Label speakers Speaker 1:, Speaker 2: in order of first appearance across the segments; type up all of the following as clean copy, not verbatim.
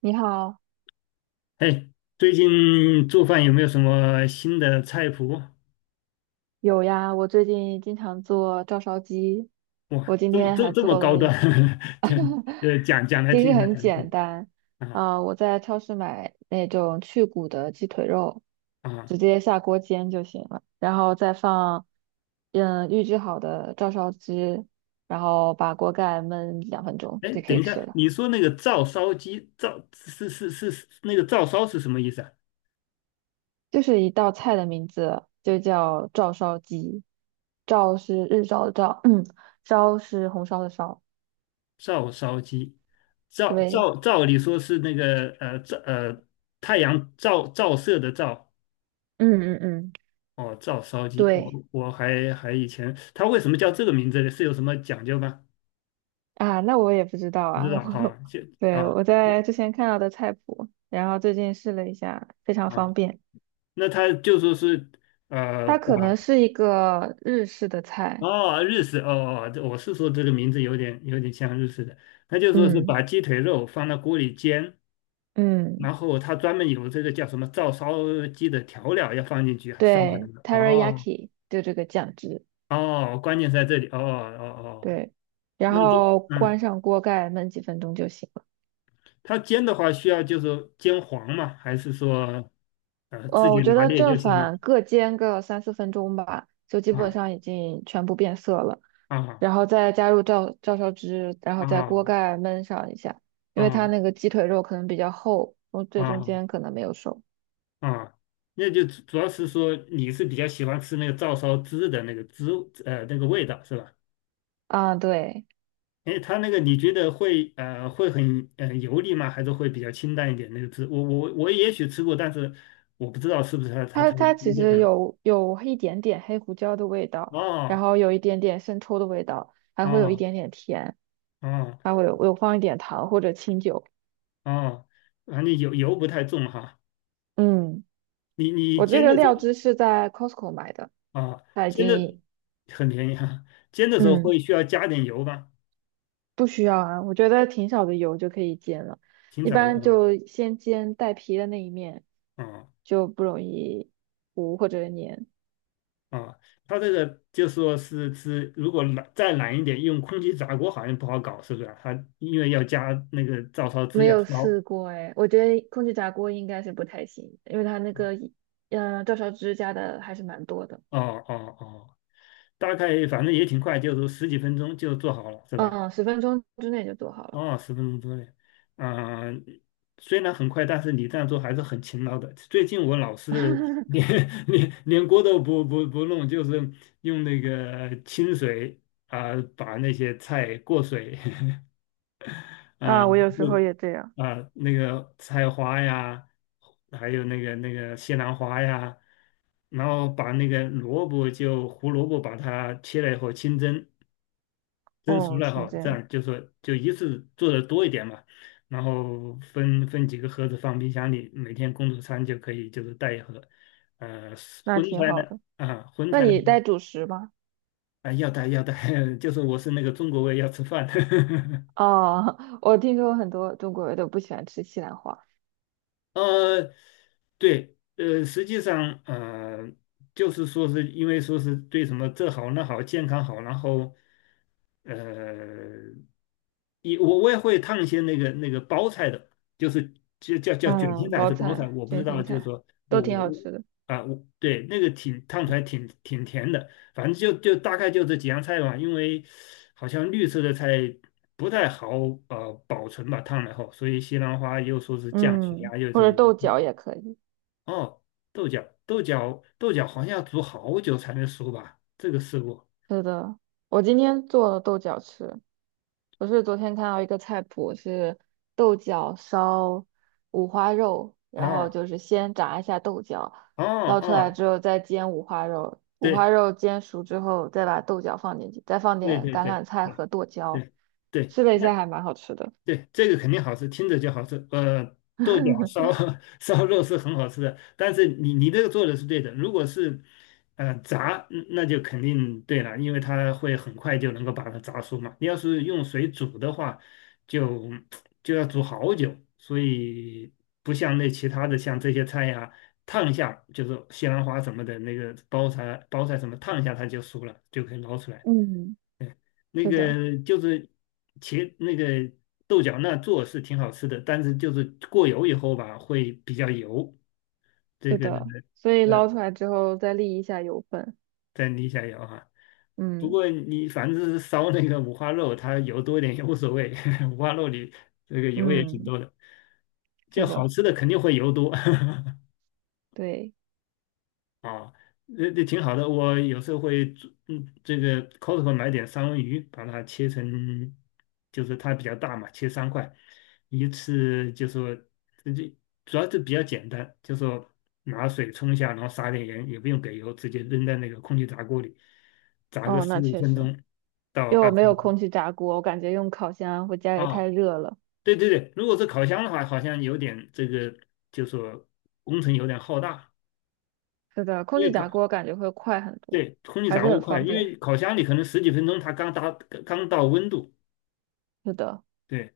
Speaker 1: 你好。
Speaker 2: 哎，最近做饭有没有什么新的菜谱？
Speaker 1: 有呀，我最近经常做照烧鸡。我
Speaker 2: 哇，
Speaker 1: 今
Speaker 2: 这么
Speaker 1: 天
Speaker 2: 这
Speaker 1: 还
Speaker 2: 这么
Speaker 1: 做
Speaker 2: 高
Speaker 1: 了
Speaker 2: 端。
Speaker 1: 一
Speaker 2: 这 讲讲来
Speaker 1: 其实
Speaker 2: 听一下，
Speaker 1: 很
Speaker 2: 讲一下。
Speaker 1: 简单。
Speaker 2: 啊
Speaker 1: 我在超市买那种去骨的鸡腿肉，
Speaker 2: 啊！
Speaker 1: 直接下锅煎就行了，然后再放，嗯，预制好的照烧汁，然后把锅盖焖2分钟
Speaker 2: 哎，
Speaker 1: 就可
Speaker 2: 等
Speaker 1: 以
Speaker 2: 一
Speaker 1: 吃
Speaker 2: 下，
Speaker 1: 了。
Speaker 2: 你说那个照烧鸡，照是是是是那个照烧是什么意思啊？
Speaker 1: 就是一道菜的名字就叫照烧鸡，照是日照的照，烧是红烧的烧。
Speaker 2: 照烧鸡，照
Speaker 1: 对，
Speaker 2: 照照理说是那个照太阳照射的照。
Speaker 1: 嗯嗯嗯。
Speaker 2: 哦，照烧鸡，
Speaker 1: 对
Speaker 2: 我还以前它为什么叫这个名字呢？是有什么讲究吗？
Speaker 1: 啊，那我也不知道
Speaker 2: 不
Speaker 1: 啊，
Speaker 2: 知 道哈。啊。
Speaker 1: 我在之前看到的菜谱，然后最近试了一下，非常方
Speaker 2: 啊，
Speaker 1: 便。
Speaker 2: 那他就说是呃
Speaker 1: 它
Speaker 2: 把
Speaker 1: 可能是一个日式的菜。
Speaker 2: 哦，日式哦。哦，这我是说这个名字有点像日式的，他就说是
Speaker 1: 嗯
Speaker 2: 把鸡腿肉放到锅里煎，
Speaker 1: 嗯。
Speaker 2: 然后他专门有这个叫什么照烧鸡的调料要放进去，啊，烧
Speaker 1: 对
Speaker 2: 很久。哦。
Speaker 1: ，teriyaki 就这个酱汁。
Speaker 2: 哦，关键在这里，哦哦哦，哦，
Speaker 1: 对，然
Speaker 2: 那就
Speaker 1: 后关
Speaker 2: 嗯，
Speaker 1: 上锅盖焖几分钟就行了。
Speaker 2: 他煎的话需要就是煎黄吗？还是说自己
Speaker 1: 我觉
Speaker 2: 拿
Speaker 1: 得
Speaker 2: 捏
Speaker 1: 正
Speaker 2: 就行了？
Speaker 1: 反各煎个3、4分钟吧，就基本
Speaker 2: 啊
Speaker 1: 上已经全部变色了，
Speaker 2: 啊
Speaker 1: 然后再加入照烧汁，然后在锅
Speaker 2: 啊
Speaker 1: 盖焖上一下，因
Speaker 2: 啊
Speaker 1: 为它
Speaker 2: 啊！
Speaker 1: 那个鸡腿肉可能比较厚，我最中
Speaker 2: 哦，
Speaker 1: 间可能没有熟。
Speaker 2: 啊，那就主要是说你是比较喜欢吃那个照烧汁的那个汁那个味道是吧？
Speaker 1: 啊，对。
Speaker 2: 哎，它那个你觉得会很油腻吗？还是会比较清淡一点那个汁？我也许吃过，但是我不知道是不是它它
Speaker 1: 它
Speaker 2: 它
Speaker 1: 它
Speaker 2: 有
Speaker 1: 其
Speaker 2: 点
Speaker 1: 实
Speaker 2: 嗯，
Speaker 1: 有一点点黑胡椒的味道，然
Speaker 2: 哦
Speaker 1: 后有一点点生抽的味道，还会有一
Speaker 2: 哦
Speaker 1: 点点甜，
Speaker 2: 哦
Speaker 1: 还会有放一点糖或者清酒。
Speaker 2: 哦，反正油不太重哈。
Speaker 1: 嗯，
Speaker 2: 你
Speaker 1: 我这
Speaker 2: 煎的
Speaker 1: 个料
Speaker 2: 时
Speaker 1: 汁是在 Costco 买的，
Speaker 2: 候啊，
Speaker 1: 它已
Speaker 2: 煎的
Speaker 1: 经
Speaker 2: 很便宜哈。煎的时候
Speaker 1: 嗯。
Speaker 2: 会需要加点油吧？
Speaker 1: 不需要啊，我觉得挺少的油就可以煎了，
Speaker 2: 挺
Speaker 1: 一
Speaker 2: 少的
Speaker 1: 般
Speaker 2: 啊。
Speaker 1: 就先煎带皮的那一面，
Speaker 2: 啊，哦，
Speaker 1: 就不容易糊或者粘。
Speaker 2: 啊，它这个就说是是，如果懒再懒一点，用空气炸锅好像不好搞，是不是啊？它因为要加那个照烧汁
Speaker 1: 没
Speaker 2: 要
Speaker 1: 有
Speaker 2: 烧。
Speaker 1: 试过哎，我觉得空气炸锅应该是不太行，因为它那个，嗯，照烧汁加的还是蛮多的。
Speaker 2: 哦，哦哦，大概反正也挺快，就是十几分钟就做好了，是吧？
Speaker 1: 嗯，10分钟之内就做好了。
Speaker 2: 哦，十分钟多嘞。啊、虽然很快，但是你这样做还是很勤劳的。最近我老是 连 连锅都不弄，就是用那个清水啊、把那些菜过水。啊。
Speaker 1: 啊，我有时候也这样。
Speaker 2: 啊，那个菜花呀，还有那个西兰花呀，然后把那个萝卜就胡萝卜把它切了以后清蒸，蒸熟
Speaker 1: 哦，
Speaker 2: 了以
Speaker 1: 清
Speaker 2: 后，这
Speaker 1: 蒸。
Speaker 2: 样就说就一次做的多一点嘛，然后分几个盒子放冰箱里，每天工作餐就可以就是带一盒。呃，
Speaker 1: 那
Speaker 2: 荤
Speaker 1: 挺
Speaker 2: 菜呢，
Speaker 1: 好的。
Speaker 2: 荤
Speaker 1: 那
Speaker 2: 菜呢。
Speaker 1: 你带主食吗？
Speaker 2: 啊，要带要带。就是我是那个中国胃要吃饭。
Speaker 1: 哦，我听说很多中国人都不喜欢吃西兰花。
Speaker 2: 呃，对，实际上，就是说是因为说是对什么这好那好，健康好，然后，呃，也我也会烫一些那个那个包菜的，就是就叫卷心
Speaker 1: 嗯，
Speaker 2: 菜还
Speaker 1: 包
Speaker 2: 是包菜，
Speaker 1: 菜、
Speaker 2: 我不知
Speaker 1: 卷
Speaker 2: 道，
Speaker 1: 心
Speaker 2: 就是
Speaker 1: 菜
Speaker 2: 说
Speaker 1: 都
Speaker 2: 我
Speaker 1: 挺
Speaker 2: 我
Speaker 1: 好
Speaker 2: 我
Speaker 1: 吃的。
Speaker 2: 啊，我对那个挺烫出来挺挺甜的，反正就就大概就这几样菜嘛，因为好像绿色的菜不太好保存吧，烫了后，所以西兰花又说是降血
Speaker 1: 嗯，
Speaker 2: 压，又
Speaker 1: 或
Speaker 2: 怎
Speaker 1: 者
Speaker 2: 么。
Speaker 1: 豆
Speaker 2: 对，
Speaker 1: 角也可以。
Speaker 2: 哦，豆角，豆角，豆角好像要煮好久才能熟吧？这个试过。
Speaker 1: 是的，我今天做了豆角吃。我是昨天看到一个菜谱是豆角烧五花肉，
Speaker 2: 哦，
Speaker 1: 然后就是先炸一下豆角，
Speaker 2: 哦
Speaker 1: 捞出来
Speaker 2: 哦，
Speaker 1: 之后再煎五花肉，五
Speaker 2: 对
Speaker 1: 花肉煎熟之后再把豆角放进去，再放
Speaker 2: 对
Speaker 1: 点
Speaker 2: 对
Speaker 1: 橄
Speaker 2: 对
Speaker 1: 榄菜
Speaker 2: 对
Speaker 1: 和剁椒，
Speaker 2: 对对。
Speaker 1: 试了一
Speaker 2: 那
Speaker 1: 下还蛮好吃的。
Speaker 2: 对，这个肯定好吃，听着就好吃。豆角烧 烧肉是很好吃的，但是你这个做的是对的。如果是炸，嗯，那就肯定对了，因为它会很快就能够把它炸熟嘛。你要是用水煮的话，就就要煮好久，所以不像那其他的像这些菜呀、烫一下就是西兰花什么的那个包菜包菜什么烫一下它就熟了，就可以捞出来。
Speaker 1: 嗯。
Speaker 2: 那
Speaker 1: 是的。
Speaker 2: 个就是那个豆角那做是挺好吃的，但是就是过油以后吧，会比较油。这
Speaker 1: 是
Speaker 2: 个
Speaker 1: 的，所以
Speaker 2: 呃，
Speaker 1: 捞出来之后再沥一下油分。
Speaker 2: 再捏一下油哈。不
Speaker 1: 嗯
Speaker 2: 过你反正是烧那个五花肉，它油多一点也无所谓，五花肉里这个油也挺
Speaker 1: 嗯，
Speaker 2: 多的，
Speaker 1: 是
Speaker 2: 就好
Speaker 1: 的。
Speaker 2: 吃的肯定会油多。
Speaker 1: 对。
Speaker 2: 啊，这这挺好的。我有时候会做，嗯，这个 Costco 买点三文鱼，把它切成，就是它比较大嘛，切三块，一次就说，这就主要是比较简单，就说拿水冲一下，然后撒点盐，也不用给油，直接扔在那个空气炸锅里，炸个
Speaker 1: 哦，
Speaker 2: 十
Speaker 1: 那
Speaker 2: 五
Speaker 1: 确
Speaker 2: 分
Speaker 1: 实。
Speaker 2: 钟到
Speaker 1: 因为我
Speaker 2: 二十
Speaker 1: 没有
Speaker 2: 分
Speaker 1: 空
Speaker 2: 钟。
Speaker 1: 气炸锅，我感觉用烤箱会家里太
Speaker 2: 啊，
Speaker 1: 热了。
Speaker 2: 对对对，如果是烤箱的话，好像有点这个，就说工程有点浩大。
Speaker 1: 是的，空
Speaker 2: 因
Speaker 1: 气
Speaker 2: 为烤
Speaker 1: 炸锅感觉会快很多，
Speaker 2: 对，空气
Speaker 1: 还
Speaker 2: 炸
Speaker 1: 是
Speaker 2: 锅
Speaker 1: 很
Speaker 2: 快，
Speaker 1: 方
Speaker 2: 因
Speaker 1: 便。
Speaker 2: 为烤箱里可能十几分钟它刚到温度。
Speaker 1: 是的。
Speaker 2: 对，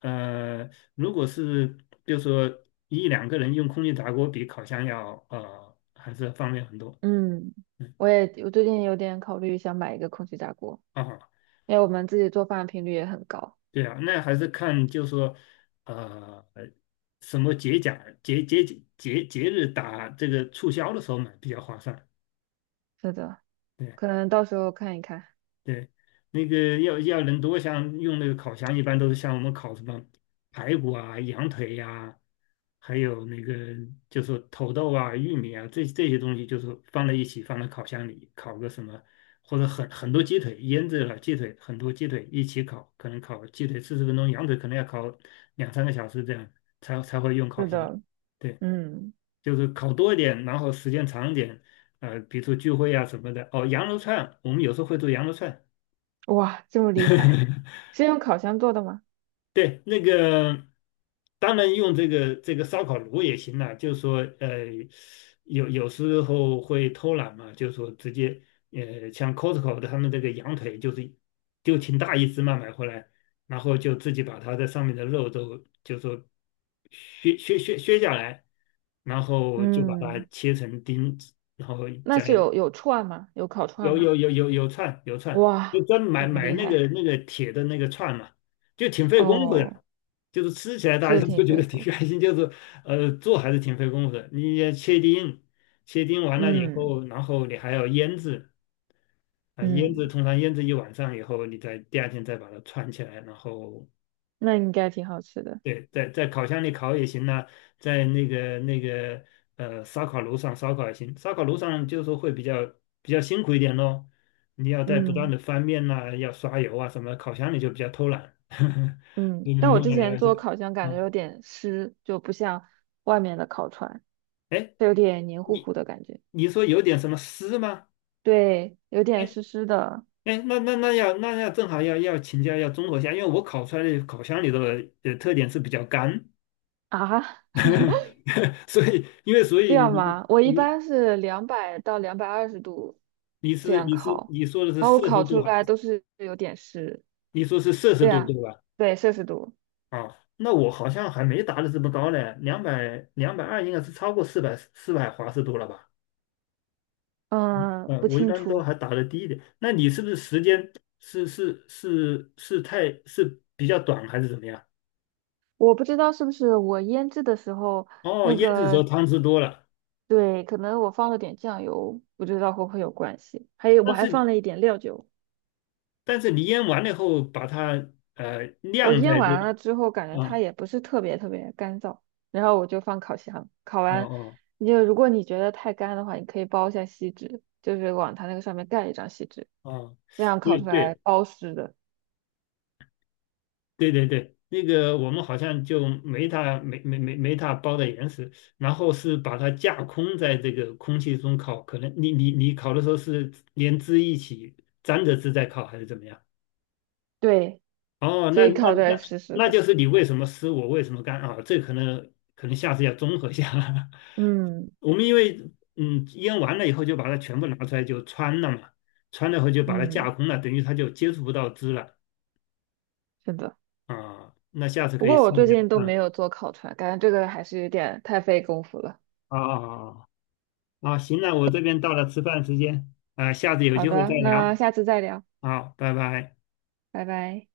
Speaker 2: 如果是比如说一两个人用空气炸锅，比烤箱要还是方便很多。
Speaker 1: 嗯，
Speaker 2: 嗯。
Speaker 1: 我最近有点考虑想买一个空气炸锅，
Speaker 2: 啊，
Speaker 1: 因为我们自己做饭的频率也很高。
Speaker 2: 对啊，那还是看就是说呃什么节假节节节节日打这个促销的时候买比较划算。
Speaker 1: 是的，
Speaker 2: 对。
Speaker 1: 可能到时候看一看。
Speaker 2: 对，那个要要人多，像用那个烤箱，一般都是像我们烤什么排骨啊、羊腿呀、还有那个就是土豆啊、玉米啊，这这些东西就是放在一起，放在烤箱里烤个什么，或者很多鸡腿，腌制了鸡腿，很多鸡腿一起烤，可能烤鸡腿40分钟，羊腿可能要烤两三个小时这样才会用烤
Speaker 1: 是
Speaker 2: 箱。
Speaker 1: 的。
Speaker 2: 对，
Speaker 1: 嗯。
Speaker 2: 就是烤多一点，然后时间长一点，比如说聚会啊什么的。哦，羊肉串，我们有时候会做羊肉串。
Speaker 1: 哇，这么厉害，是用烤箱做的吗？
Speaker 2: 对，那个当然用这个这个烧烤炉也行啦，就是说，有有时候会偷懒嘛，就是说直接，像 Costco 的他们这个羊腿就是就挺大一只嘛，买回来，然后就自己把它的上面的肉都就说削下来，然后就把它
Speaker 1: 嗯，
Speaker 2: 切成丁，然后
Speaker 1: 那
Speaker 2: 再
Speaker 1: 是有串吗？有烤串吗？
Speaker 2: 有串，有串，就
Speaker 1: 哇，
Speaker 2: 专门
Speaker 1: 这么
Speaker 2: 买
Speaker 1: 厉
Speaker 2: 那个
Speaker 1: 害。
Speaker 2: 那个铁的那个串嘛，就挺费功夫的。
Speaker 1: 哦，
Speaker 2: 就是吃起来大家
Speaker 1: 是挺
Speaker 2: 都觉
Speaker 1: 肥
Speaker 2: 得挺
Speaker 1: 的。
Speaker 2: 开心，就是做还是挺费功夫的。你要切丁，切丁完了以
Speaker 1: 嗯
Speaker 2: 后，然后你还要腌制，啊，腌制
Speaker 1: 嗯，
Speaker 2: 通常腌制一晚上以后，你再第二天再把它串起来，然后
Speaker 1: 那应该挺好吃的。
Speaker 2: 对，在在烤箱里烤也行呐、在那个那个烧烤炉上烧烤也行。烧烤炉上就是说会比较比较辛苦一点咯，你要在不断
Speaker 1: 嗯
Speaker 2: 的翻面呐、要刷油啊什么。烤箱里就比较偷懒。
Speaker 1: 嗯。
Speaker 2: 你
Speaker 1: 但
Speaker 2: 能
Speaker 1: 我
Speaker 2: 弄
Speaker 1: 之
Speaker 2: 了
Speaker 1: 前
Speaker 2: 弄求
Speaker 1: 做烤箱感
Speaker 2: 啊。
Speaker 1: 觉有点湿，就不像外面的烤串，
Speaker 2: 哎，
Speaker 1: 它有点黏糊
Speaker 2: 你
Speaker 1: 糊的感觉。
Speaker 2: 你说有点什么湿吗？
Speaker 1: 对，有
Speaker 2: 哎，
Speaker 1: 点湿湿的。
Speaker 2: 哎，那要正好要要请教，要综合一下，因为我烤出来的烤箱里的特点是比较干。
Speaker 1: 啊，
Speaker 2: 所以因为所
Speaker 1: 这
Speaker 2: 以
Speaker 1: 样
Speaker 2: 你
Speaker 1: 吗？我一般
Speaker 2: 你
Speaker 1: 是两百到220度
Speaker 2: 你
Speaker 1: 这
Speaker 2: 是
Speaker 1: 样
Speaker 2: 你是
Speaker 1: 烤，
Speaker 2: 你说的是
Speaker 1: 然后我
Speaker 2: 摄氏
Speaker 1: 烤
Speaker 2: 度
Speaker 1: 出
Speaker 2: 还，
Speaker 1: 来都是有点湿。
Speaker 2: 你说是摄氏
Speaker 1: 对
Speaker 2: 度对
Speaker 1: 啊，
Speaker 2: 吧？
Speaker 1: 对，摄氏度。
Speaker 2: 啊，那我好像还没达到这么高呢，两百，220应该是超过四百，400华氏度了吧？
Speaker 1: 嗯，不
Speaker 2: 嗯，我一
Speaker 1: 清
Speaker 2: 般都
Speaker 1: 楚。
Speaker 2: 还打的低一点。那你是不是时间是是是是太是比较短还是怎么样？
Speaker 1: 我不知道是不是我腌制的时候
Speaker 2: 哦，
Speaker 1: 那
Speaker 2: 腌制的时候
Speaker 1: 个，
Speaker 2: 汤汁多了，
Speaker 1: 对，可能我放了点酱油，不知道会不会有关系。还有我
Speaker 2: 但
Speaker 1: 还
Speaker 2: 是你
Speaker 1: 放了一点料酒。
Speaker 2: 但是你腌完了以后把它
Speaker 1: 我
Speaker 2: 晾
Speaker 1: 腌
Speaker 2: 在这
Speaker 1: 完了
Speaker 2: 里。
Speaker 1: 之后，感觉它
Speaker 2: 啊，
Speaker 1: 也不是特别特别干燥，然后我就放烤箱，烤
Speaker 2: 哦
Speaker 1: 完，
Speaker 2: 哦
Speaker 1: 你就如果你觉得太干的话，你可以包一下锡纸，就是往它那个上面盖一张锡纸，
Speaker 2: 哦，
Speaker 1: 这样烤
Speaker 2: 对
Speaker 1: 出来
Speaker 2: 对
Speaker 1: 包湿的。
Speaker 2: 对对对，那个我们好像就没它没它包的严实，然后是把它架空在这个空气中烤，可能你烤的时候是连汁一起沾着汁在烤还是怎么样？
Speaker 1: 对，
Speaker 2: 哦，
Speaker 1: 所以烤出来湿湿
Speaker 2: 那
Speaker 1: 的。
Speaker 2: 就是你为什么湿我为什么干啊？这可能，可能下次要综合一下。
Speaker 1: 嗯
Speaker 2: 我们因为嗯腌完了以后就把它全部拿出来就穿了嘛，穿了以后就把它
Speaker 1: 嗯，
Speaker 2: 架空了，等于它就接触不到汁了。
Speaker 1: 是的。
Speaker 2: 啊，那下次
Speaker 1: 不
Speaker 2: 可以
Speaker 1: 过我
Speaker 2: 试一
Speaker 1: 最
Speaker 2: 下。
Speaker 1: 近都没
Speaker 2: 嗯，
Speaker 1: 有做烤串，感觉这个还是有点太费功夫了。
Speaker 2: 啊啊啊。啊，行了，我这边到了吃饭时间，啊，下次有
Speaker 1: 好
Speaker 2: 机会再
Speaker 1: 的，那
Speaker 2: 聊。
Speaker 1: 下次再聊，
Speaker 2: 好，拜拜。
Speaker 1: 拜拜。